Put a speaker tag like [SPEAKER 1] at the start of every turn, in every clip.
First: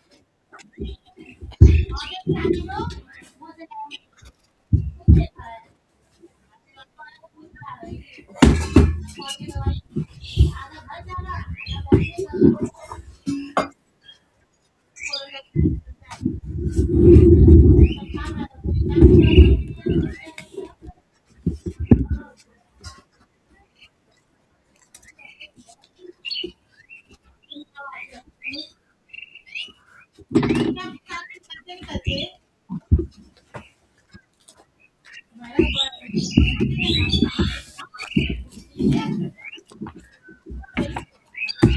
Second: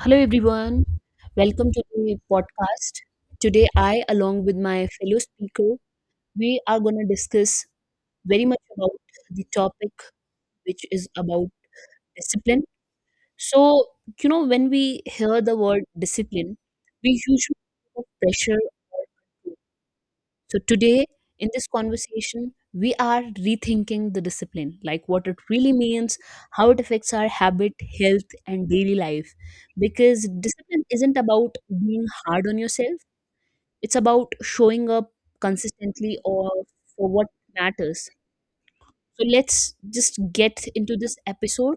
[SPEAKER 1] Hello, everyone. Welcome to the podcast. Today, I, along with my fellow speaker, we are going to discuss very much about the topic, which is about discipline. So, when we hear the word discipline, we usually think of pressure, so today in this conversation, we are rethinking the discipline, like what it really means, how it affects our habit, health, and daily life. Because discipline isn't about being hard on yourself, it's about showing up consistently or for what matters. So, let's just get into this episode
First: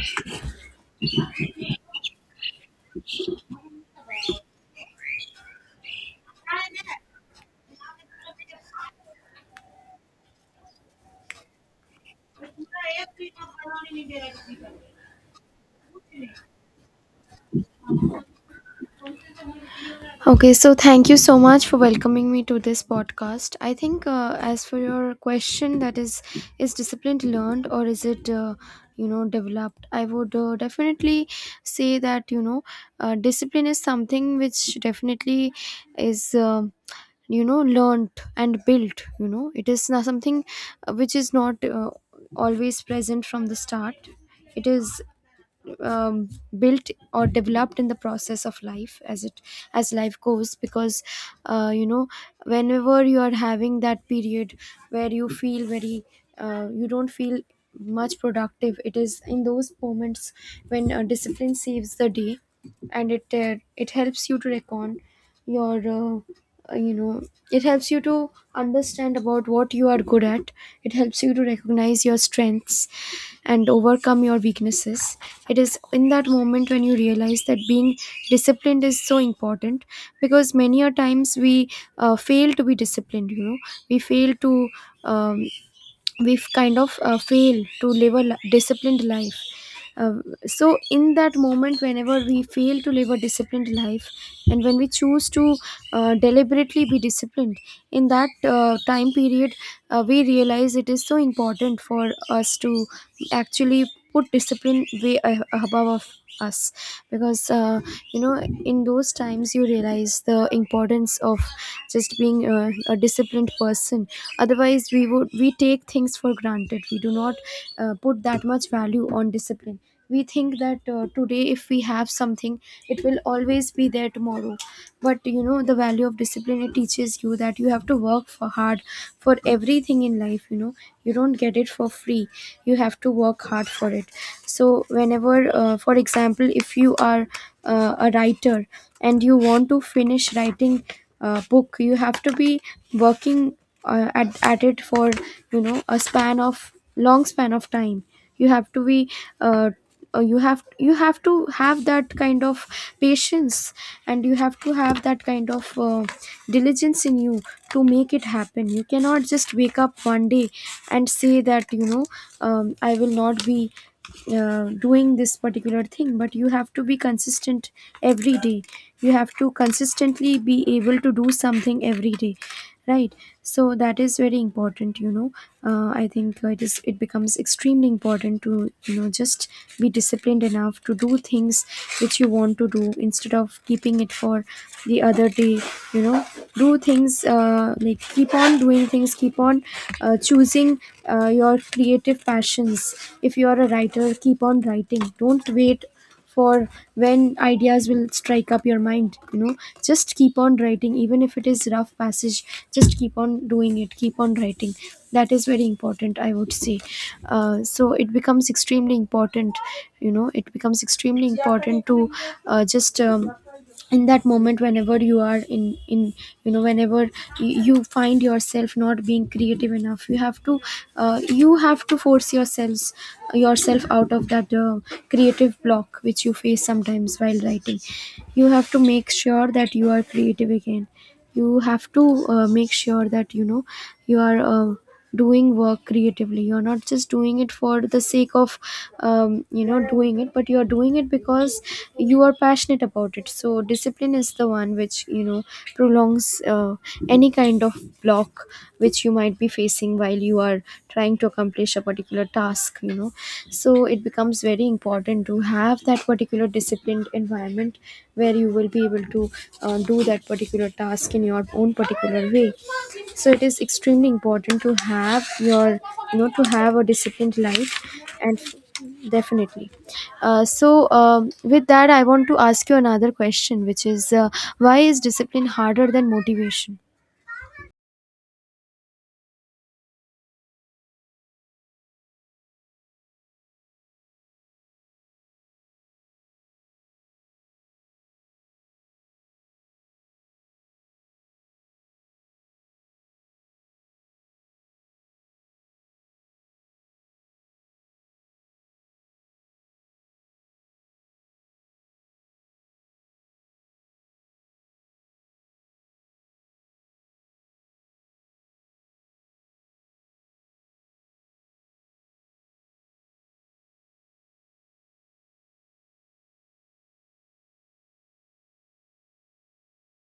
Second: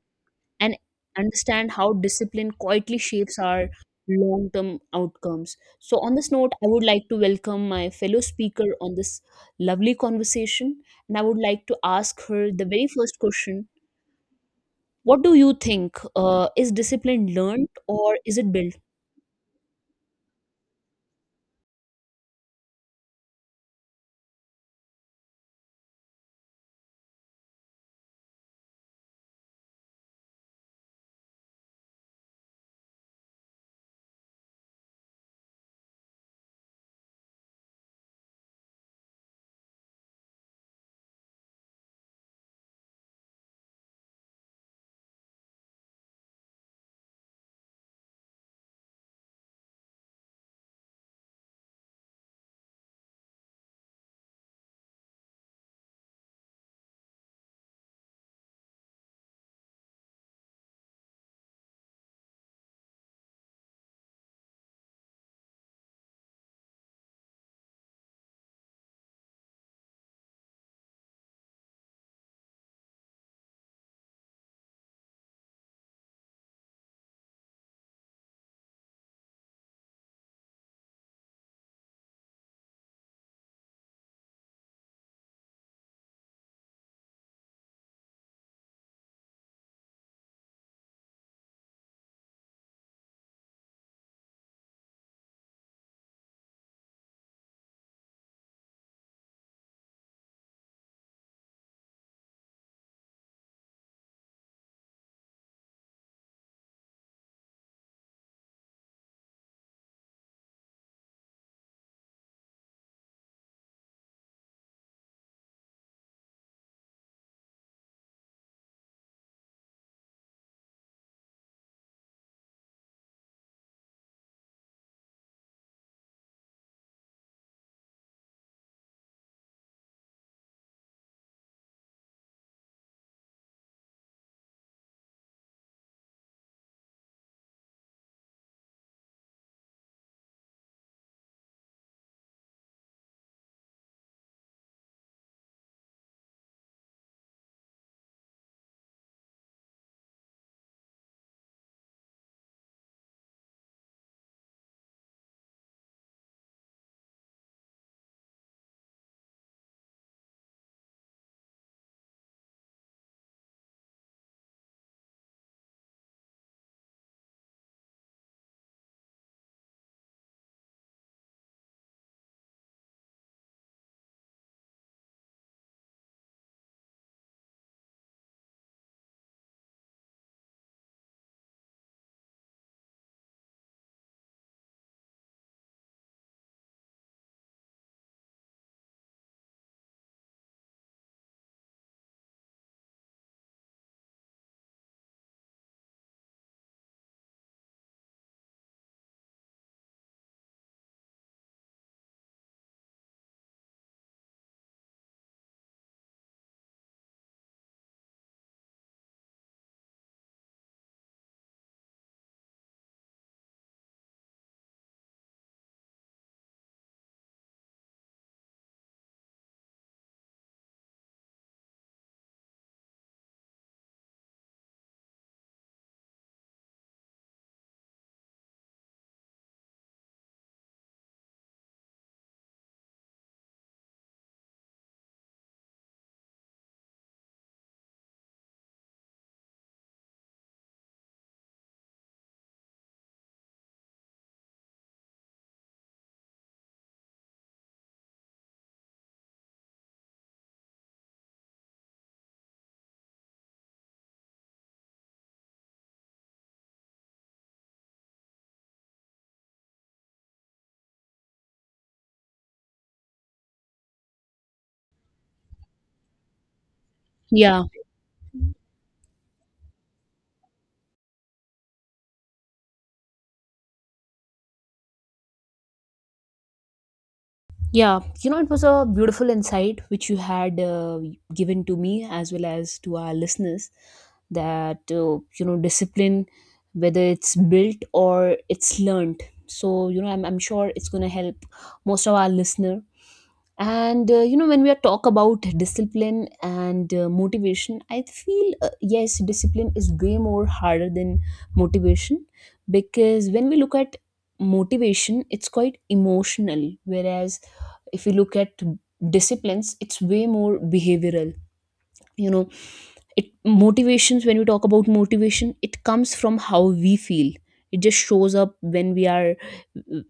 [SPEAKER 1] and understand how discipline quietly shapes our long term outcomes. So, on this note, I would like to welcome my fellow speaker on this lovely conversation. And I would like to ask her the very first question. What do you think? Is discipline learned or is it built?
[SPEAKER 2] Okay, so thank you so much for welcoming me to this podcast. I think, as for your question, that is discipline learned or is it, you know, developed? I would definitely say that discipline is something which definitely is learnt and built. You know, it is not something which is not always present from the start. It is um, built or developed in the process of life as it as life goes, because uh, you know whenever you are having that period where you feel very you don't feel much productive, it is in those moments when discipline saves the day. And it helps you to reckon your you know it helps you to understand about what you are good at. It helps you to recognize your strengths and overcome your weaknesses. It is in that moment when you realize that being disciplined is so important, because many a times we fail to be disciplined. We fail to, um, we've kind of failed to live a disciplined life. Uh, so in that moment whenever we fail to live a disciplined life, and when we choose to deliberately be disciplined, in that time period, we realize it is so important for us to actually put discipline way above of us. Because you know in those times you realize the importance of just being a disciplined person. Otherwise, we take things for granted. We do not put that much value on discipline. We think that today if we have something, it will always be there tomorrow. But you know, the value of discipline, it teaches you that you have to work for hard for everything in life. You know, you don't get it for free, you have to work hard for it. So whenever, for example, if you are a writer and you want to finish writing a book, you have to be working at it for, you know, a span of long span of time. You have to be uh, you have to have that kind of patience, and you have to have that kind of diligence in you to make it happen. You cannot just wake up one day and say that, you know, I will not be doing this particular thing. But you have to be consistent every day. You have to consistently be able to do something every day, right? So that is very important. You know, I think it is, it becomes extremely important to, you know, just be disciplined enough to do things which you want to do, instead of keeping it for the other day. You know, do things, like keep on doing many things, keep on choosing your creative passions. If you are a writer, keep on writing. Don't wait for when ideas will strike up your mind. You know, just keep on writing, even if it is rough passage. Just keep on doing it, keep on writing. That is very important, I would say. So it becomes extremely important. You know, it becomes extremely important to, just in that moment whenever you are in, you know, whenever you find yourself not being creative enough, you have to force yourselves yourself out of that creative block which you face sometimes while writing. You have to make sure that you are creative again. You have to make sure that, you know, you are doing work creatively. You're not just doing it for the sake of, you know, doing it, but you're doing it because you are passionate about it. So discipline is the one which, you know, prolongs any kind of block which you might be facing while you are trying to accomplish a particular task. You know, so it becomes very important to have that particular disciplined environment where you will be able to do that particular task in your own particular way. So it is extremely important to have your you know to have a disciplined
[SPEAKER 1] Yeah.
[SPEAKER 2] life. And definitely, uh, so with that I want to ask you another question, which is, why is discipline harder than motivation?
[SPEAKER 1] Yeah, it was a beautiful insight which you had given to me as well as to our listeners, that, discipline, whether it's built or it's learned. So, I'm sure it's going to help most of our listener. And, when we are talk about discipline and motivation, I feel, yes, discipline is way more harder than motivation, because when we look at motivation, it's quite emotional, whereas if you look at disciplines, it's way more behavioral. You know it motivations When we talk about motivation, it comes from how we feel. It just shows up when we are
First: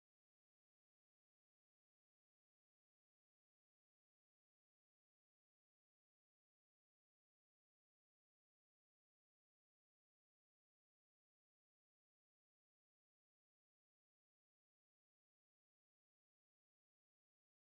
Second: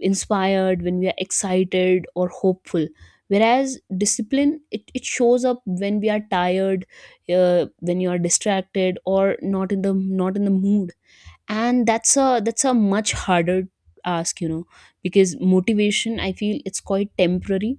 [SPEAKER 1] inspired, when we are excited or hopeful, whereas discipline, it shows up when we are tired, when you are distracted or not in the mood. And that's a much harder ask. Because motivation, I feel it's quite temporary.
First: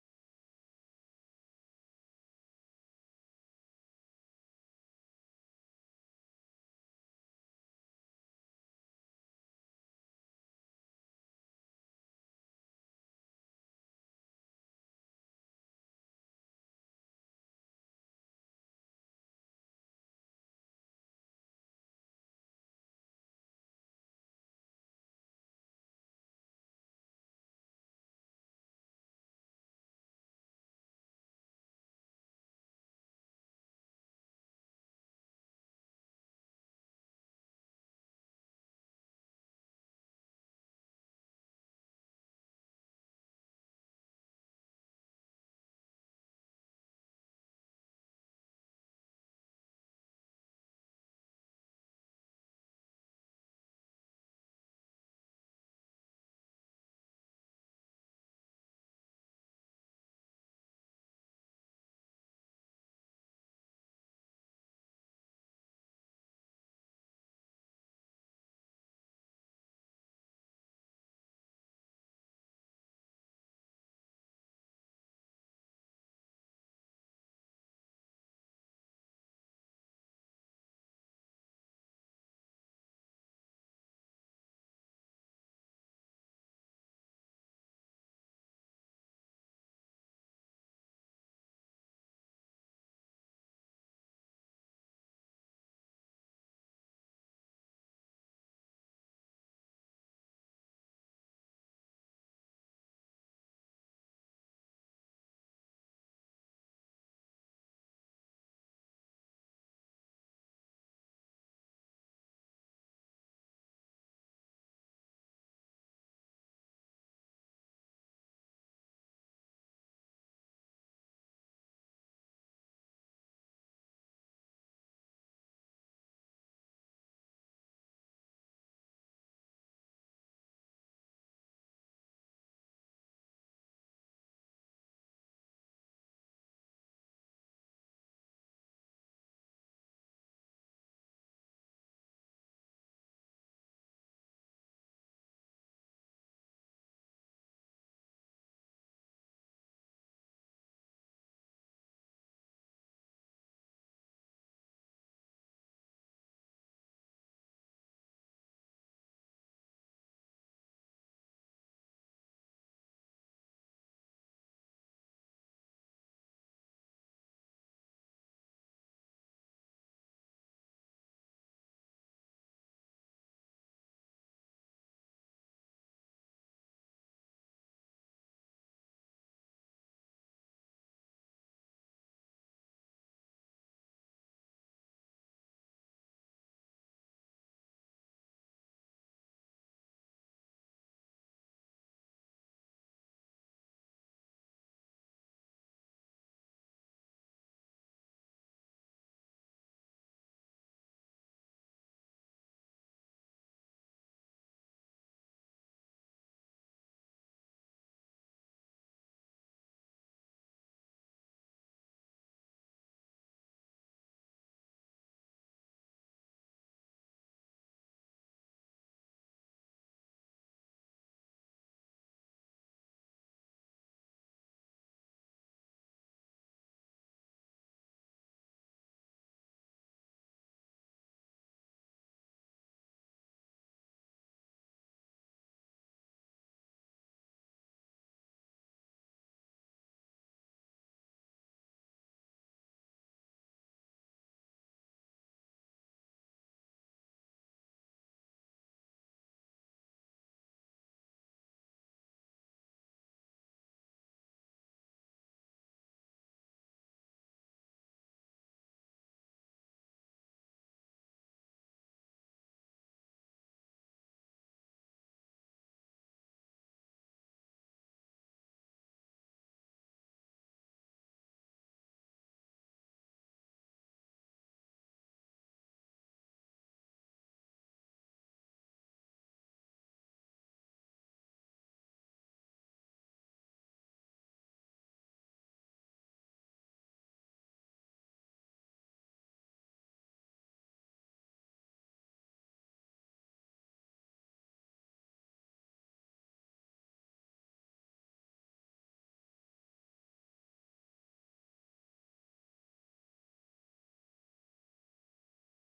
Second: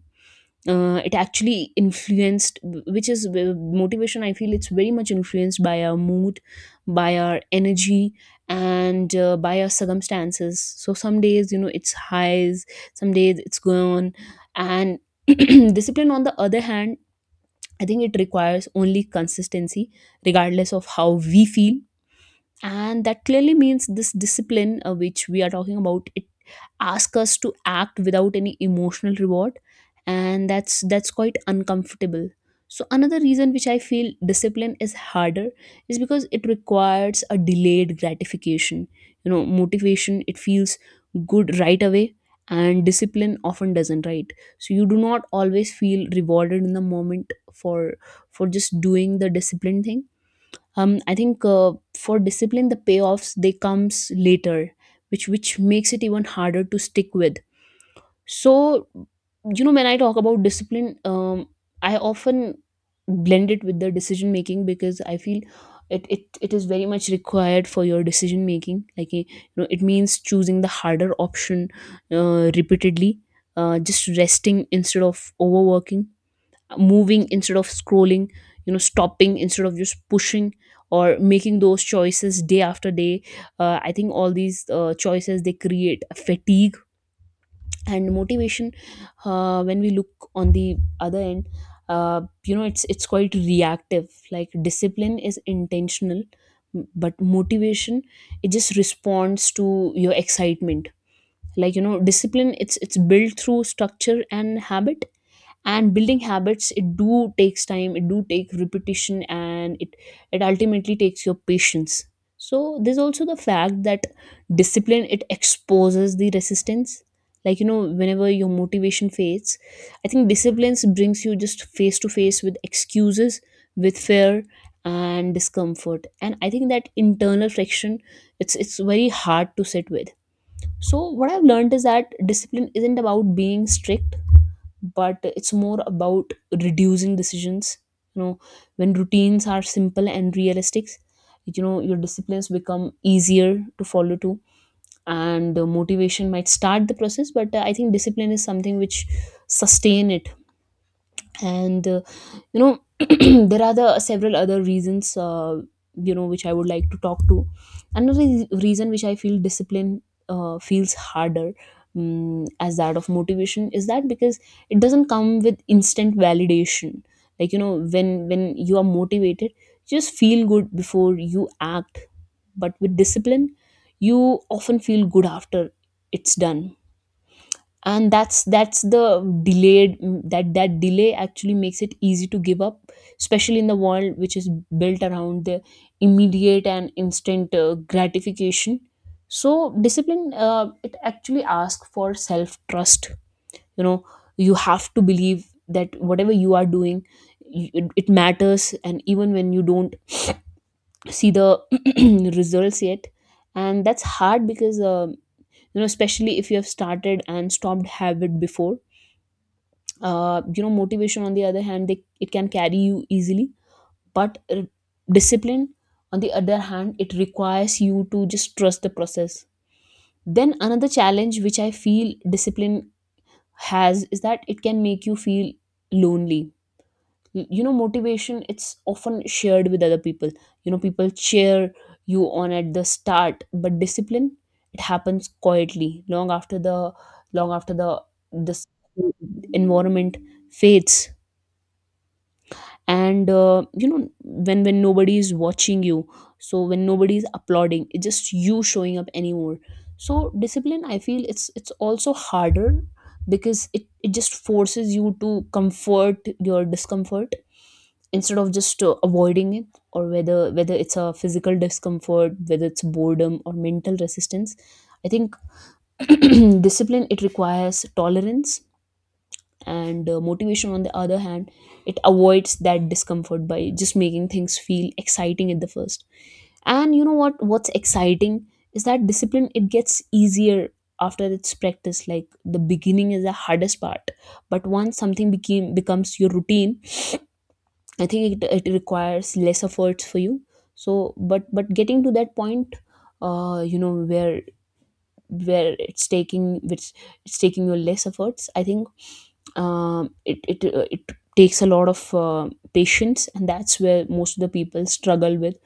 [SPEAKER 1] It actually influenced which is Motivation, I feel it's very much influenced by our mood, by our energy, and by our circumstances. So some days, it's highs, some days it's gone. And discipline on the other hand, I think it requires only consistency regardless of how we feel. And that clearly means this discipline, which we are talking about, it asks us to act without any emotional reward. And that's quite uncomfortable. So another reason which I feel discipline is harder is because it requires a delayed gratification. Motivation, it feels good right away, and discipline often doesn't, right? So you do not always feel rewarded in the moment for just doing the discipline thing. I think, for discipline, the payoffs they comes later, which makes it even harder to stick with. So, when I talk about discipline, I often blend it with the decision making because I feel it is very much required for your decision making. Like, it means choosing the harder option, repeatedly, just resting instead of overworking, moving instead of scrolling, stopping instead of just pushing, or making those choices day after day. I think all these choices they create fatigue. And motivation, when we look on the other end, it's quite reactive. Like, discipline is intentional, but motivation, it just responds to your excitement. Like, discipline, it's built through structure and habit. And building habits, it do takes time, it do take repetition, and it ultimately takes your patience. So there's also the fact that discipline, it exposes the resistance. Like, whenever your motivation fades, I think discipline brings you just face to face with excuses, with fear, and discomfort. And I think that internal friction, it's very hard to sit with. So what I've learned is that discipline isn't about being strict, but it's more about reducing decisions. you know when routines are simple and realistic, your disciplines become easier to follow too. And motivation might start the process, but I think discipline is something which sustain it. And you know there are the several other reasons, which I would like to talk to. Another reason which I feel discipline feels harder, as that of motivation, is that because it doesn't come with instant validation. Like, when you are motivated, you just feel good before you act. But with discipline, you often feel good after it's done. And that's the delayed that that delay actually makes it easy to give up, especially in the world which is built around the immediate and instant gratification. So discipline, it actually asks for self trust. you know you have to believe that whatever you are doing, it matters, and even when you don't see the results yet. And that's hard because especially if you have started and stopped habit before. Motivation on the other hand, they it can carry you easily. But discipline on the other hand, it requires you to just trust the process. Then another challenge which I feel discipline has is that it can make you feel lonely. Motivation, it's often shared with other people. People cheer you on at the start, but discipline, it happens quietly, long after the this environment fades. And when nobody is watching you, so when nobody is applauding, it's just you showing up anymore. So discipline, I feel it's also harder because it just forces you to comfort your discomfort instead of just avoiding it, or whether it's a physical discomfort, whether it's boredom or mental resistance. I think discipline, it requires tolerance. And motivation on the other hand, it avoids that discomfort by just making things feel exciting at the first. And what's exciting is that discipline, it gets easier after it's practiced. Like, the beginning is the hardest part, but once something became becomes your routine, I think it requires less efforts for you. So but getting to that point, uh you know where where it's taking, which it's taking your less efforts, I think it takes a lot of patience. And that's where most of the people struggle with.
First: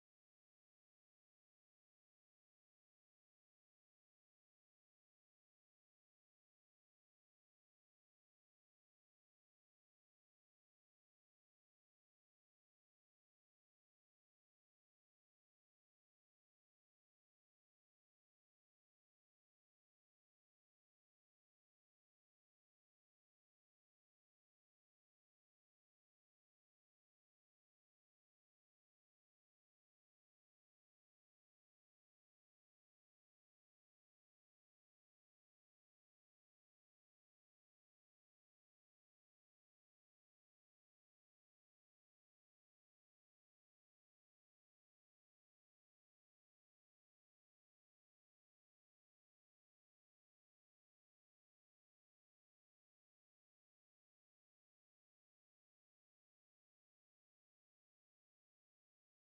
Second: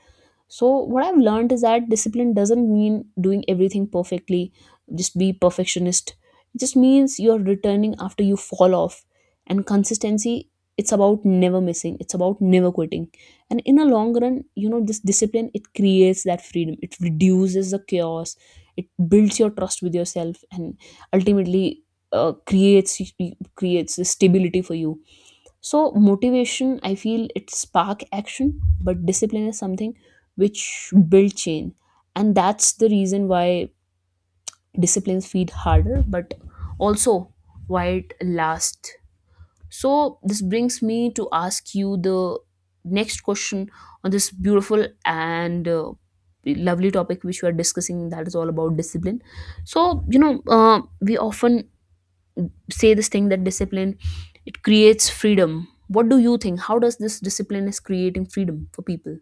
[SPEAKER 1] So, what I've learned is that discipline doesn't mean doing everything perfectly, just be perfectionist. It just means you're returning after you fall off. And consistency, it's about never missing, it's about never quitting. And in a long run, this discipline, it creates that freedom, it reduces the chaos, it builds your trust with yourself, and ultimately creates the stability for you. So motivation, I feel it spark action, but discipline is something which build change, and that's the reason why disciplines feed harder, but also why it lasts. So this brings me to ask you the next question on this beautiful and lovely topic which we are discussing, that is all about discipline. So we often say this thing that discipline, it creates freedom. What do you think? How does this discipline is creating freedom for people?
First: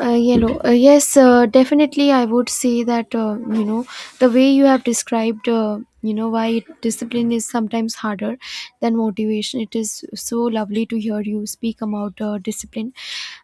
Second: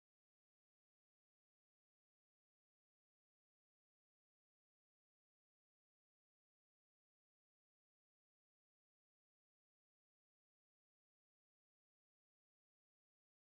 [SPEAKER 2] Yellow. Yes, definitely. I would say that, you know, the way you have described, you know, why discipline is sometimes harder than motivation. It is so lovely to hear you speak about discipline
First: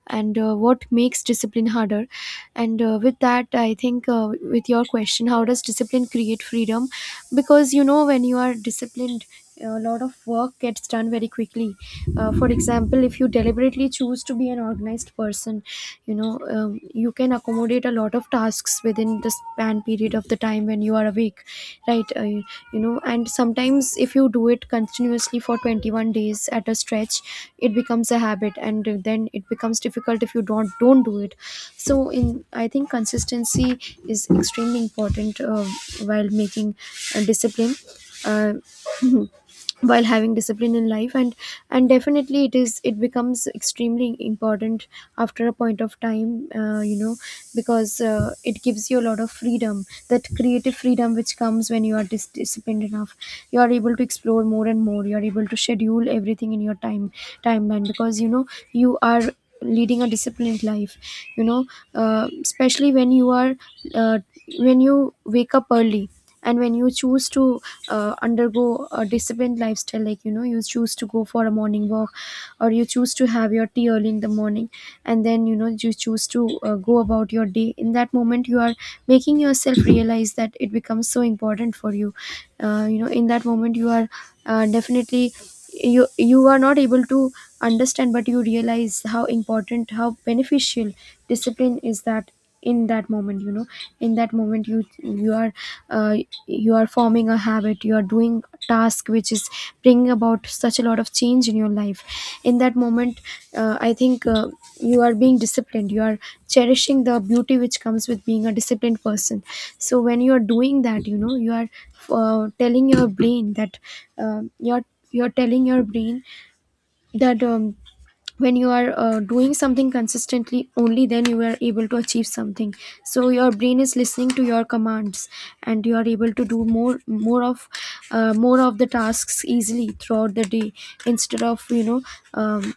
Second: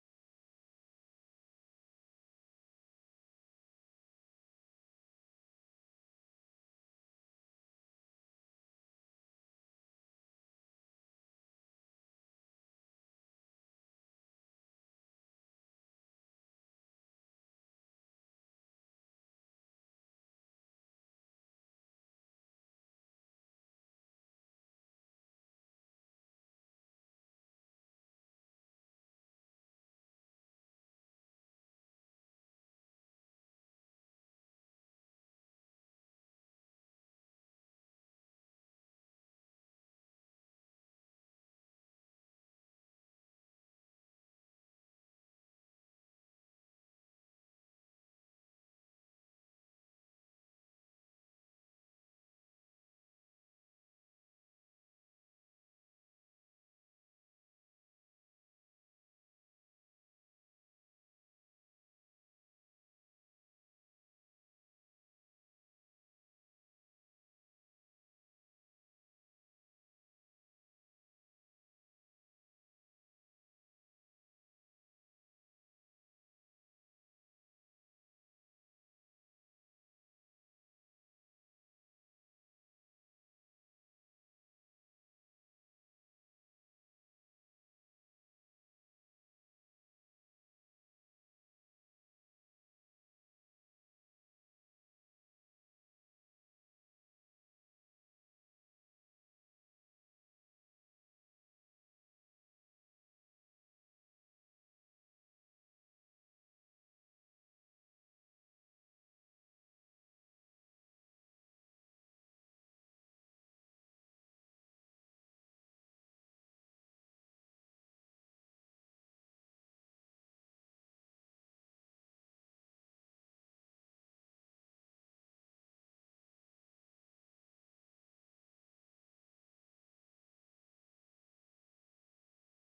[SPEAKER 2] and what makes discipline harder. And with that, I think, with your question, how does discipline create freedom? Because you know, when you are disciplined, a lot of work gets done very quickly. For example, if you deliberately choose to be an organized person, you know, you can accommodate a lot of tasks within the span period of the time when you are awake. Right? You know, and sometimes if you do it continuously for 21 days at a stretch, it becomes a habit, and then it becomes difficult if you don't do it. So, in I think consistency is extremely important, while making a discipline, uh, while having discipline in life. And definitely it is, it becomes extremely important after a point of time. You know, because it gives you a lot of freedom, that creative freedom which comes when you are disciplined enough. You are able to explore more and more. You are able to schedule everything in your timeline, because you know you are leading a disciplined life. You know, especially when you are, uh, when you wake up early, and when you choose to undergo a disciplined lifestyle, like you know, you choose to go for a morning walk, or you choose to have your tea early in the morning, and then you know, you choose to go about your day. In that moment, you are making yourself realize that it becomes so important for you. You know, in that moment, you are definitely, you are not able to understand, but you realize how important, how beneficial discipline is, that in that moment, you know, in that moment, you are uh, you are forming a habit. You are doing a task which is bringing about such a lot of change in your life. In that moment, I think, you are being disciplined. You are cherishing the beauty which comes with being a disciplined person. So when you are doing that, you know, you are telling your brain that, um you're you're telling your brain that, when you are doing something consistently, only then you are able to achieve something. So your brain is listening to your commands, and you are able to do more of the tasks easily throughout the day, instead of, you know, um,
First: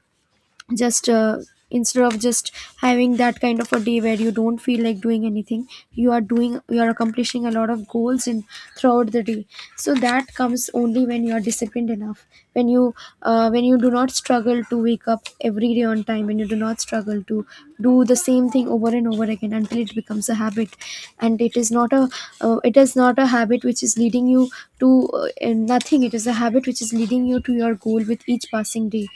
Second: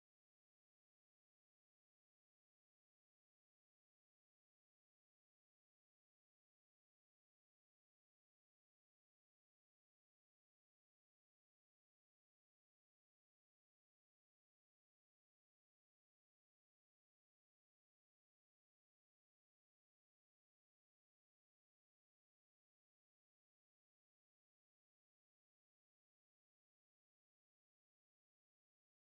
[SPEAKER 2] just instead of just having that kind of a day where you don't feel like doing anything. You are doing, you are accomplishing a lot of goals in throughout the day. So that comes only when you are disciplined enough, when you when you do not struggle to wake up every day on time, when you do not struggle to do the same thing over and over again until it becomes a habit. And it is not a, it is not a habit which is leading you to nothing. It is a habit which is leading you to your goal with each passing day.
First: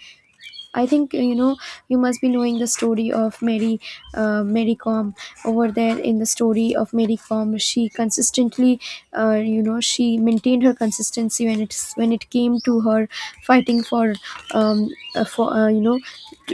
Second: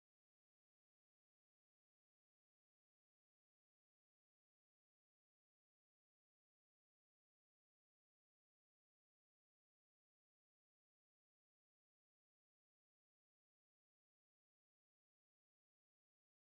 [SPEAKER 2] I think, you know, you must be knowing the story of Mary, Mary Com. Over there in the story of Mary Com, She consistently, she maintained her consistency when it came to her fighting um, for you know,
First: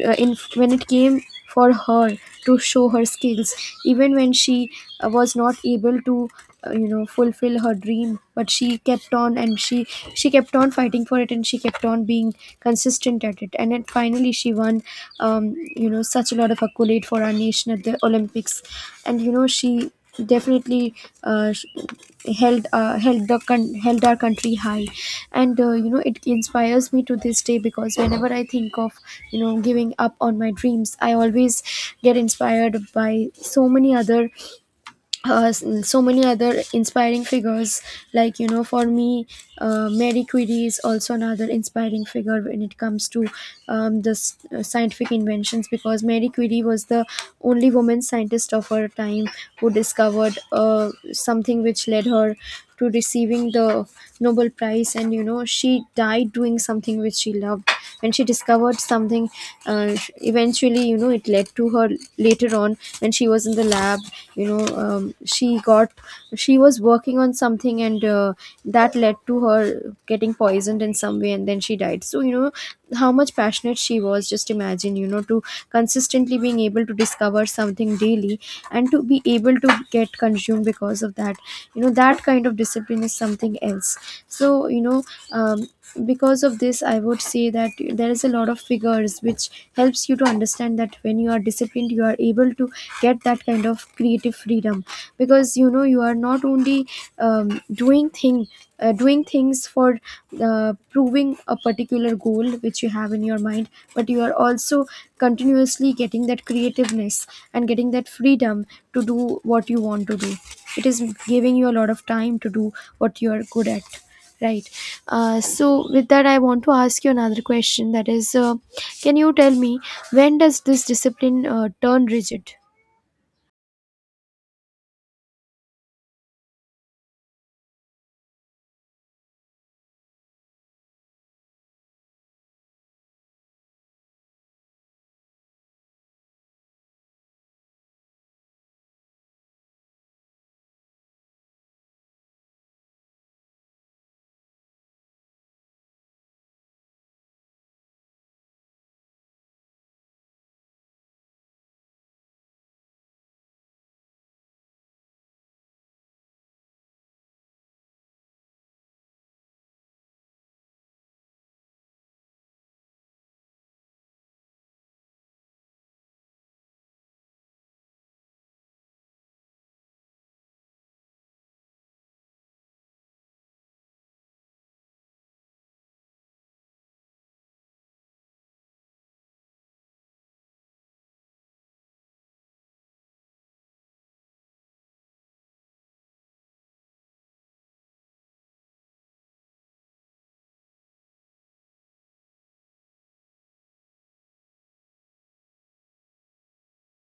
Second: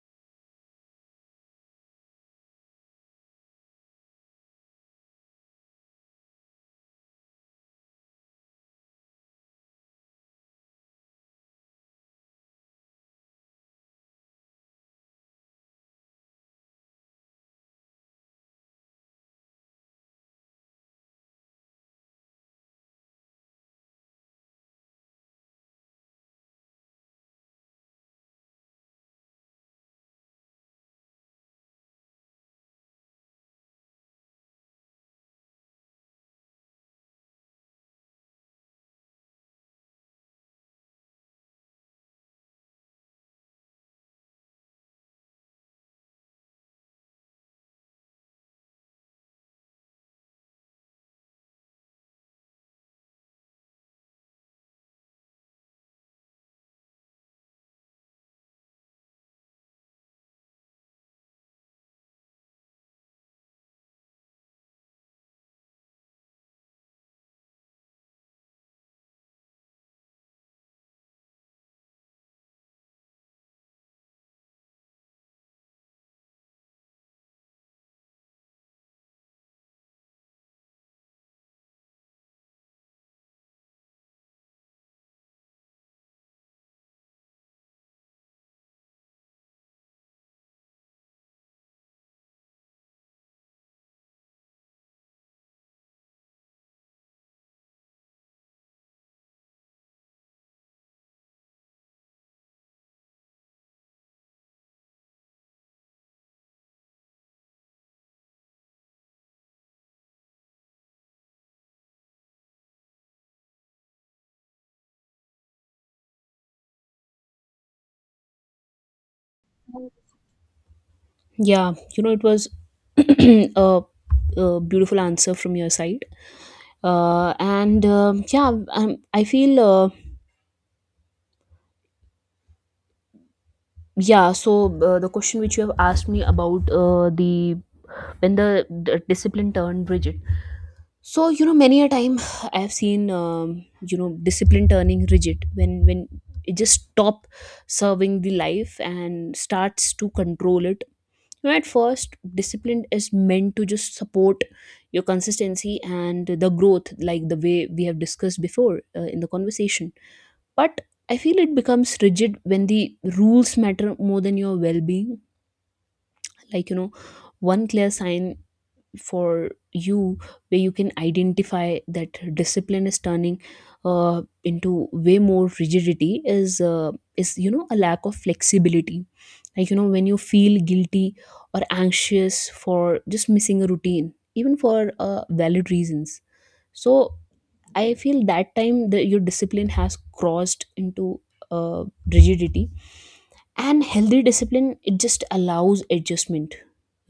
[SPEAKER 2] in when it came for her to show her skills even when she was not able to fulfill her dream, but she kept on and she kept on fighting for it, and she kept on being consistent at it, and then finally she won you know, such a lot of accolade for our nation at the Olympics. And you know, she definitely uh, sh- held held held our country high. And it inspires me to this day, because whenever I think of you know giving up on my dreams, I always get inspired by so many other so many other inspiring figures. Like you know, for me, Mary Curie is also another inspiring figure when it comes to scientific inventions, because Mary Curie was the only woman scientist of her time who discovered something which led her to receiving the Nobel Prize. And you know, she died doing something which she loved, and she discovered something. Eventually, you know, it led to her later on when she was in the lab. You know, she was working on something, and that led to her getting poisoned in some way, and then she died. So you know how much passionate she was, just imagine, you know, to consistently being able to discover something daily and to be able to get consumed because of that. You know, that kind of discipline is something else. So you know, um, because of this, I would say that there is a lot of figures which helps you to understand that when you are disciplined, you are able to get that kind of creative freedom. Because you know, you are not only um, doing thing doing things for proving a particular goal which you have in your mind, but you are also continuously getting that creativeness and getting that freedom to do what you want to do. It is giving you a lot of time to do what you are good at, right? So with that, I want to ask you another question, that is, can you tell me, when does this discipline
[SPEAKER 1] Yeah,
[SPEAKER 2] turn
[SPEAKER 1] it was
[SPEAKER 2] rigid?
[SPEAKER 1] a beautiful answer from your side. And yeah, um, I feel, yeah, so the question which you have asked me about the when the discipline turned rigid. So many a time I have seen, discipline turning rigid when it just stop serving the life and starts to control it. At first, discipline is meant to just support your consistency and the growth, like the way we have discussed before, in the conversation. But I feel it becomes rigid when the rules matter more than your well-being. Like, one clear sign for you where you can identify that discipline is turning into way more rigidity is a lack of flexibility. Like, when you feel guilty or anxious for just missing a routine even for valid reasons. So I feel that time that your discipline has crossed into uh, rigidity. And healthy discipline, it just allows adjustment.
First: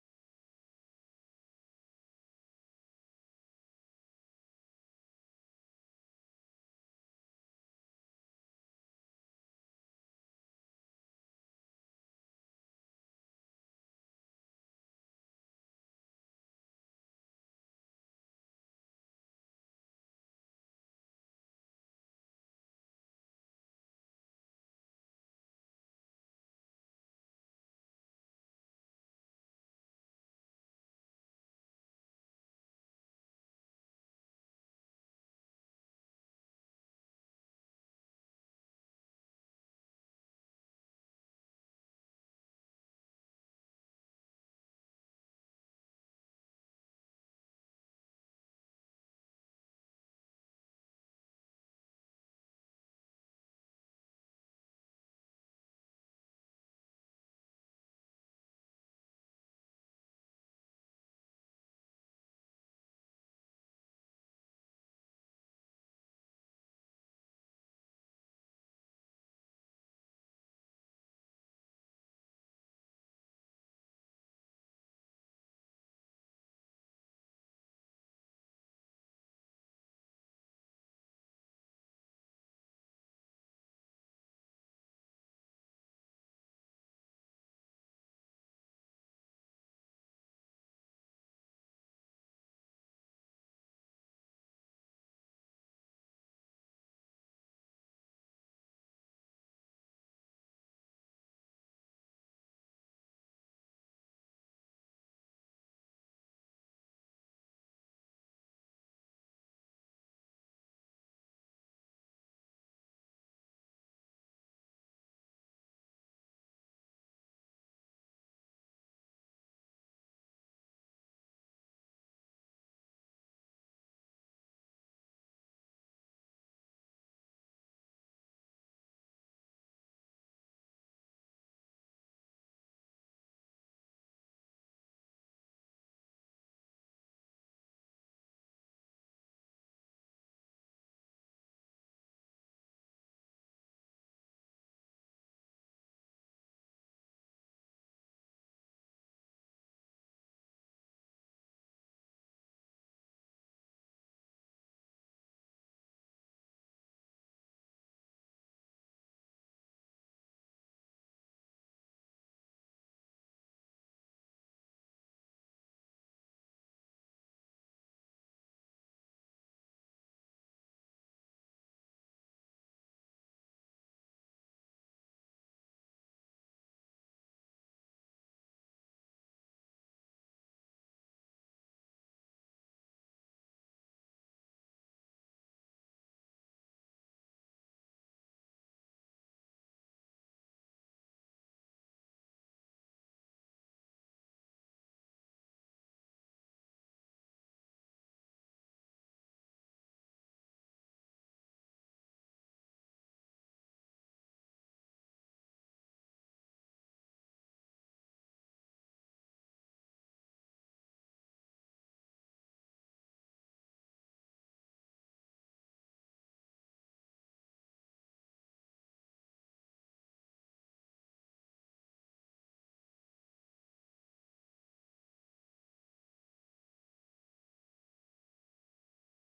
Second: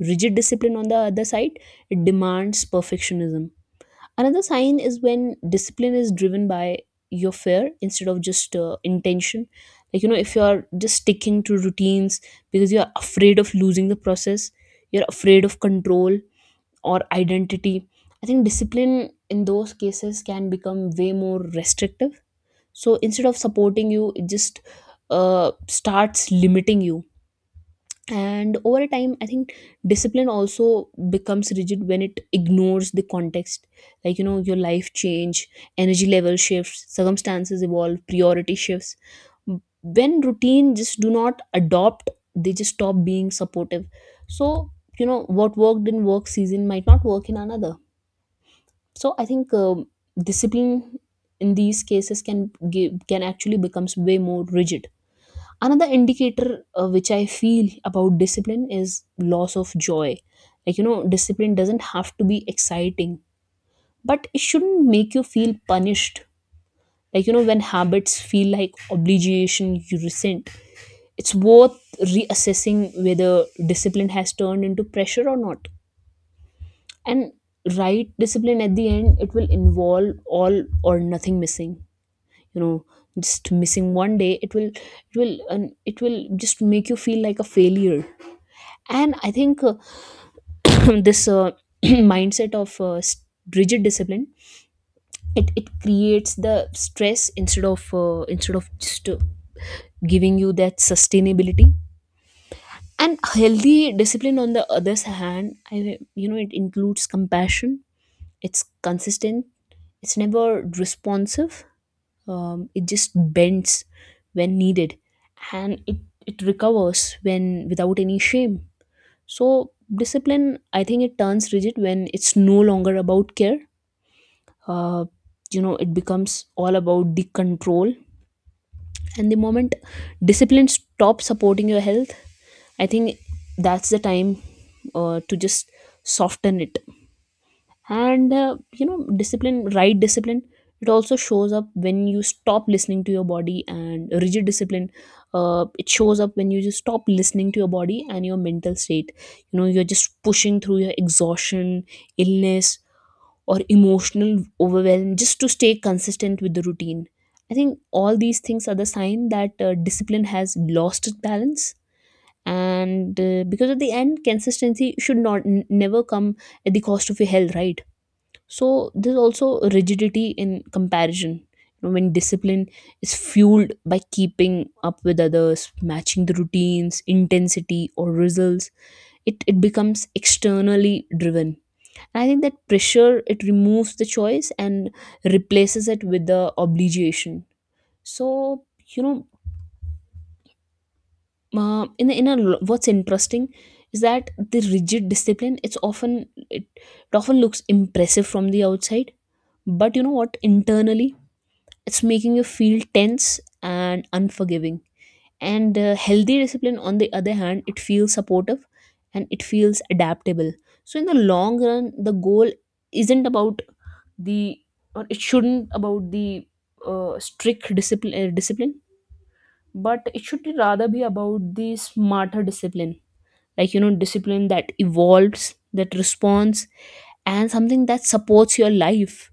[SPEAKER 1] Rigid discipline on the other side, it demands perfectionism. Another sign is when discipline is driven by your fear instead of just intention. Like, if you're just sticking to routines because you're afraid of losing the process, you're afraid of control or identity, I think discipline in those cases can become way more restrictive. So instead of supporting you, it just starts limiting you. And over a time, I think discipline also becomes rigid when it ignores the context. Like, your life change, energy level shifts, circumstances evolve, priority shifts. When routine just do not adopt, they just stop being supportive. So, you know, what worked in work season might not work in another. So I think discipline in these cases can actually becomes way more rigid. Another indicator, which I feel about discipline, is loss of joy. Like, you know, discipline doesn't have to be exciting, but it shouldn't make you feel punished. Like, you know, when habits feel like obligation you resent, it's worth reassessing whether discipline has turned into pressure or not. And right discipline at the end, it will involve all or nothing missing, you know. Just missing one day, it will and it will just make you feel like a failure. And I think this mindset of rigid discipline, it creates the stress instead of instead of just giving you that sustainability. And healthy discipline, on the other hand, I, you know, it includes compassion. It's consistent. It's never responsive. Um, it just bends when needed, and it recovers when without any shame. So, discipline, I think it turns rigid when it's no longer about care. Uh, you know, it becomes all about the control. And the moment discipline stops supporting your health, I think that's the time to just soften it. And, you know, discipline, right, discipline, it also shows up when you stop listening to your body. And rigid discipline, it shows up when you just stop listening to your body and your mental state. You know, you're just pushing through your exhaustion, illness, or emotional overwhelm just to stay consistent with the routine. I think all these things are the sign that discipline has lost its balance. And because at the end, consistency should not n- never come at the cost of your health, right? So there's also rigidity in comparison, you know, when discipline is fueled by keeping up with others, matching the routines intensity or results, it becomes externally driven. And I think that pressure, it removes the choice and replaces it with the obligation. So, you know, in a what's interesting is that the rigid discipline, it's often, it often looks impressive from the outside. But you know what, internally, it's making you feel tense and unforgiving. And healthy discipline, on the other hand, it feels supportive and it feels adaptable. So in the long run, the goal isn't about the, or it shouldn't about the strict discipline discipline, but it should be rather be about the smarter discipline, like you know, discipline that evolves, that responds, and something that supports your life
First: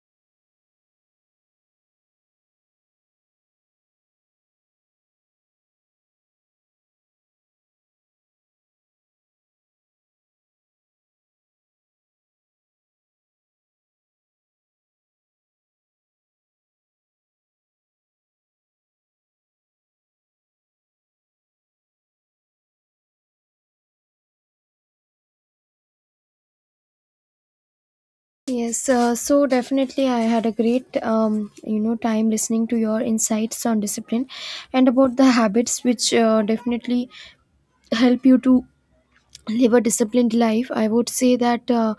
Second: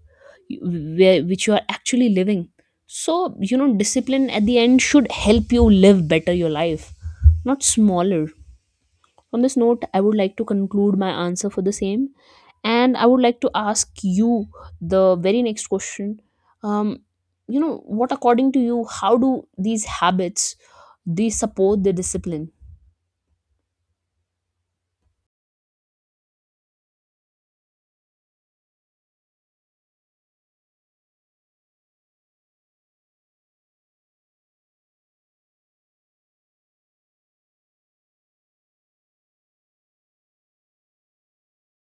[SPEAKER 1] where which you are actually living. So, you know, discipline at the end should help you live better your life, not smaller. On this note, I would like to conclude my answer for the same, and I would like to ask you the very next question. um you know, what according to you, how do these habits, they support the discipline?
[SPEAKER 2] Yes, so definitely I had a great you know, time listening to your insights on discipline and about the habits which definitely help you to live a disciplined life. I would say that uh,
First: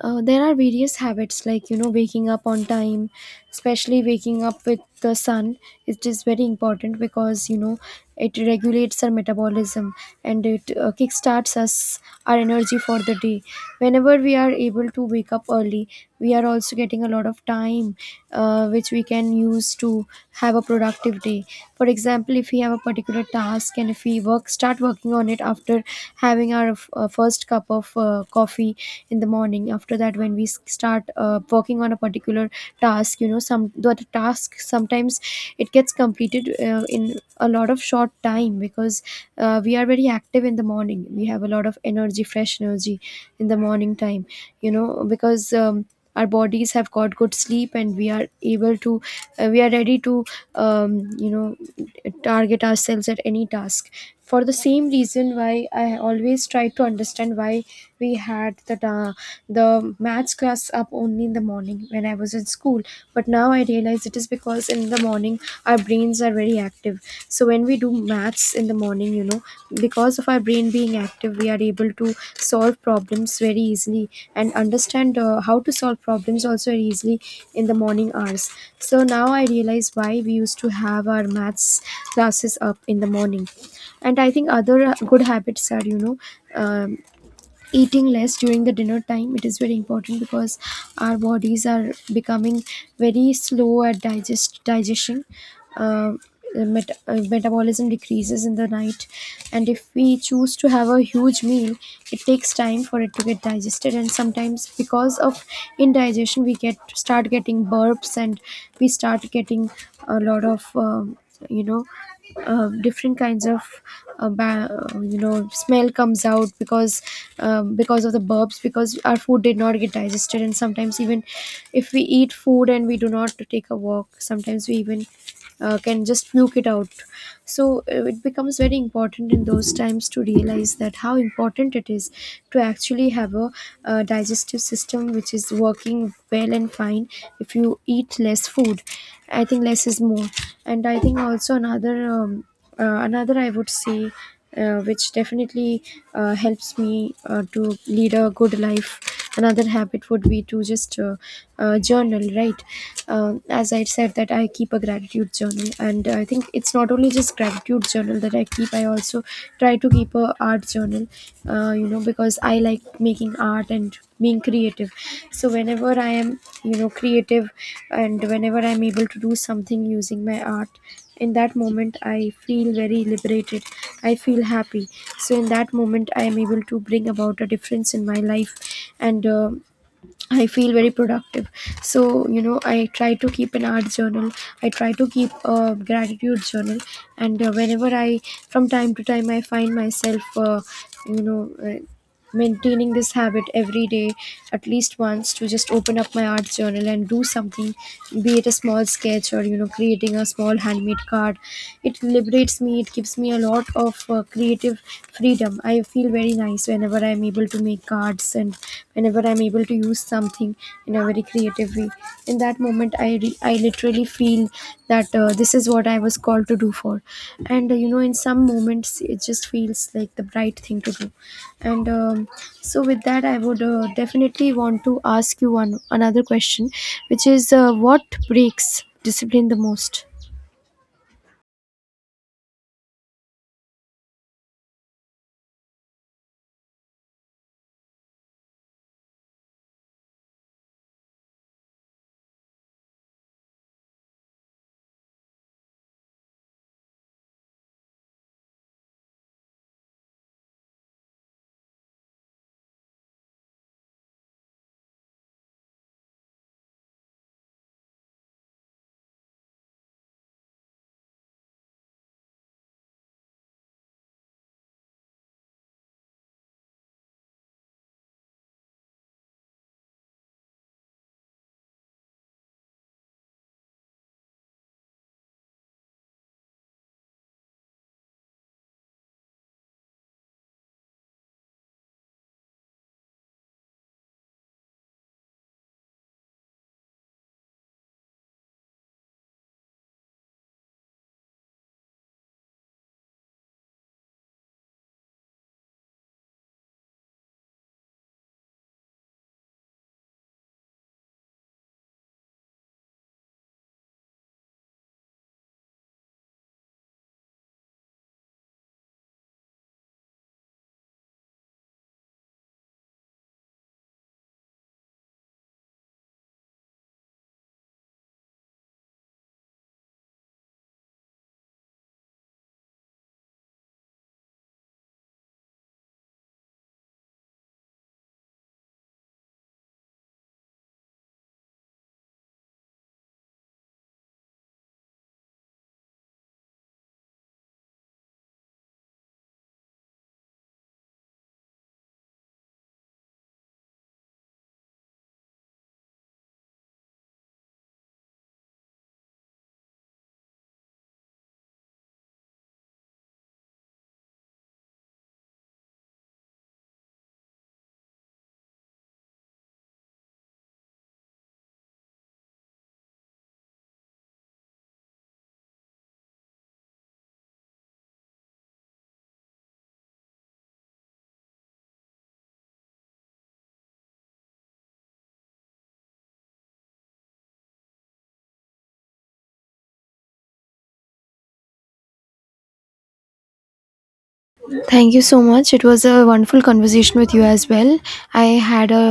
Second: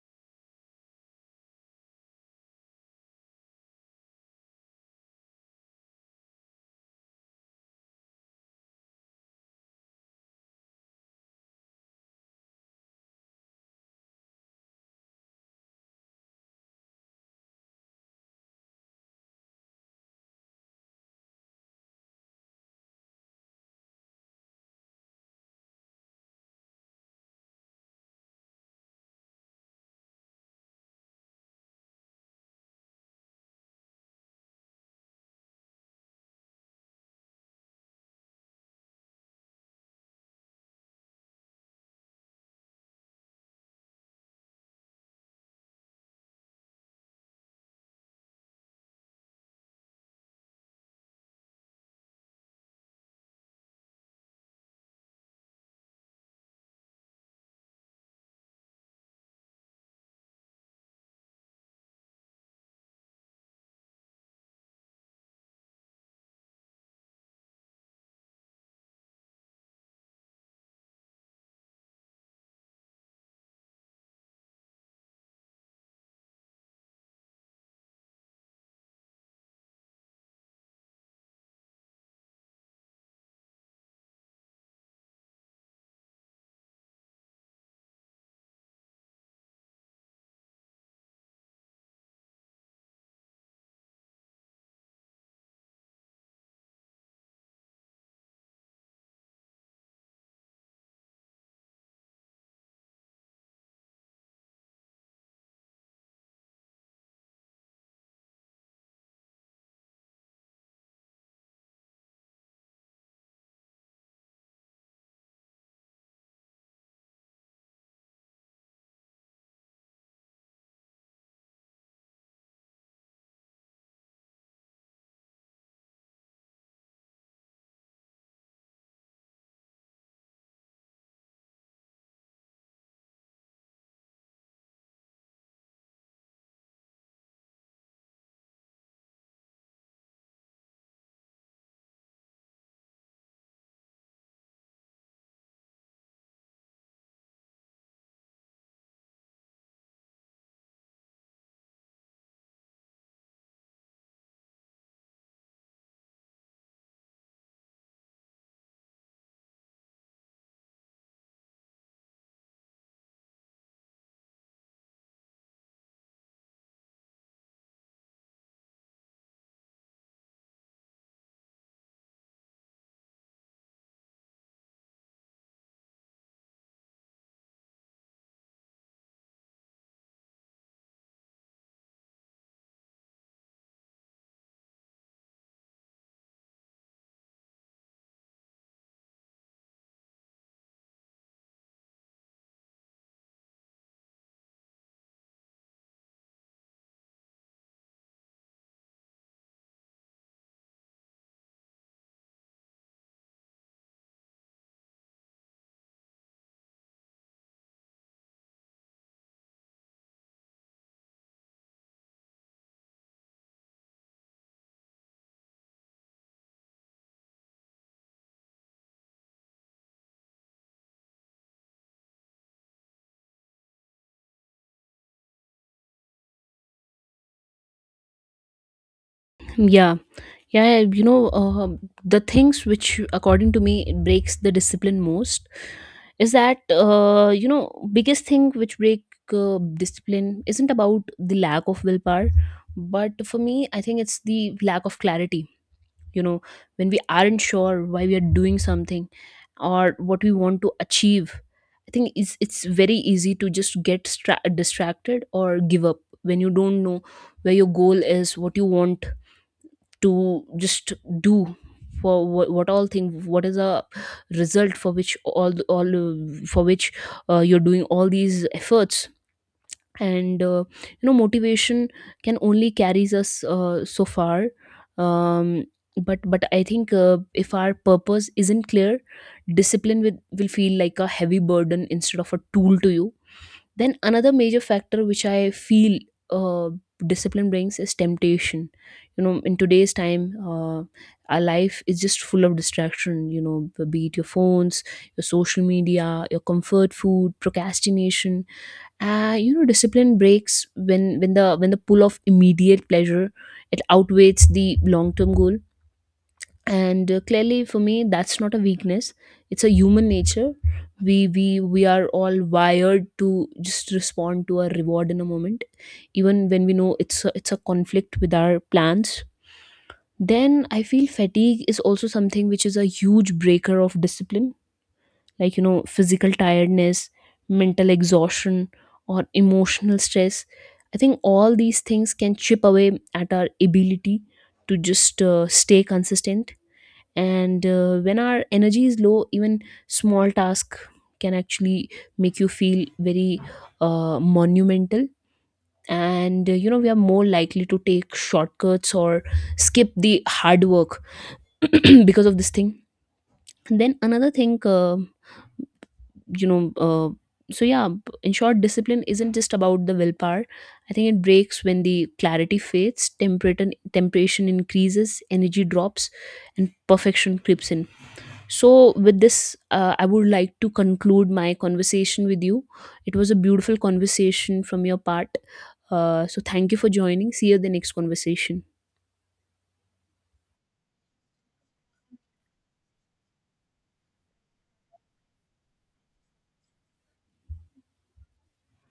[SPEAKER 2] uh, there are various habits, like you know, waking up on time, especially waking up with the sun. It is very important because you know, it regulates our metabolism, and it kickstarts us our energy for the day. Whenever we are able to wake up early, we are also getting a lot of time which we can use to have a productive day. For example, if we have a particular task and if we work start working on it after having our first cup of coffee in the morning, after that when we start working on a particular task, you know, some the task sometimes, it gets completed in a lot of short time, because we are very active in the morning, we have a lot of energy, fresh energy in the morning time. You know, because our bodies have got good sleep and we are able to, we are ready to you know, target ourselves at any task. For the same reason why I always try to understand why we had the maths class up only in the morning when I was in school, but now I realize it is because in the morning our brains are very, very active. So when we do maths in the morning, you know, because of our brain being active, we are able to solve problems very easily and understand how to solve problems also very easily in the morning hours. So now I realize why we used to have our maths classes up in the morning. And I think other good habits are, you know, um, eating less during the dinner time. It is very important because our bodies are becoming very slow at digestion. uh, Metabolism decreases in the night, and if we choose to have a huge meal, it takes time for it to get digested, and sometimes because of indigestion, we get start getting burps, and we start getting a lot of um, you know, different kinds of you know, smell comes out because of the burps, because our food did not get digested. And sometimes even if we eat food and we do not take a walk, sometimes we even can just puke it out. So it becomes very important in those times to realize that how important it is to actually have a digestive system which is working well and fine. If you eat less food, I think less is more. And I think also another another, I would say, which definitely helps me to lead a good life, another habit would be to just journal, right? As I said that I keep a gratitude journal, and I think it's not only just gratitude journal that I keep, I also try to keep a art journal, you know, because I like making art and being creative. So whenever I am, you know, creative, and whenever I'm able to do something using my art, in that moment I feel very liberated, I feel happy. So in that moment I am able to bring about a difference in my life, and I feel very productive. So, you know, I try to keep an art journal. I try to keep a gratitude journal. And whenever I, from time to time, I find myself, you know, uh, maintaining this habit every day, at least once, to just open up my art journal and do something, be it a small sketch or, you know, creating a small handmade card. It liberates me, it gives me a lot of creative freedom. I feel very nice whenever I'm able to make cards and whenever I'm able to use something in a very creative way. In that moment, I literally feel that this is what I was called to do for. And you know, in some moments it just feels like the right thing to do. And so with that, I would definitely want to ask you one another question, which is what breaks discipline the
[SPEAKER 1] Yeah.
[SPEAKER 2] most?
[SPEAKER 1] Yeah, yeah, you know, the things which, according to me, it breaks the discipline most is that, you know, biggest thing which break discipline isn't about the lack of willpower, but for me, I think it's the lack of clarity. You know, when we aren't sure why we are doing something or what we want to achieve, I think it's very easy to just get distracted or give up when you don't know where your goal is, what you want to just do, for what, all thing, what is a result for which all for which you're doing all these efforts. And you know, motivation can only carries us so far. um, but I think if our purpose isn't clear, discipline will feel like a heavy burden instead of a tool to you. Then another major factor which I feel, uh, discipline brings, is temptation. You know, in today's time, our life is just full of distraction. You know, be it your phones, your social media, your comfort food, procrastination. You know, discipline breaks when when the pull of immediate pleasure, it outweighs the long term goal. And clearly for me, that's not a weakness, it's a human nature. We are all wired to just respond to a reward in a moment, even when we know it's a conflict with our plans. Then I feel fatigue is also something which is a huge breaker of discipline. Like, you know, physical tiredness, mental exhaustion, or emotional stress, I think all these things can chip away at our ability to just stay consistent. And when our energy is low, even small task can actually make you feel very monumental. And you know, we are more likely to take shortcuts or skip the hard work because of this thing. Then another thing, you know, so yeah, in short, discipline isn't just about the willpower. I think it breaks when the clarity fades, temperature temptation increases, energy drops, and perfection creeps in. So, with this, I would like to conclude my conversation with you. It was a beautiful conversation from your part. So, thank you for joining. See you at the next conversation.
[SPEAKER 2] Thank you so much, it was a wonderful conversation with you as well. I had a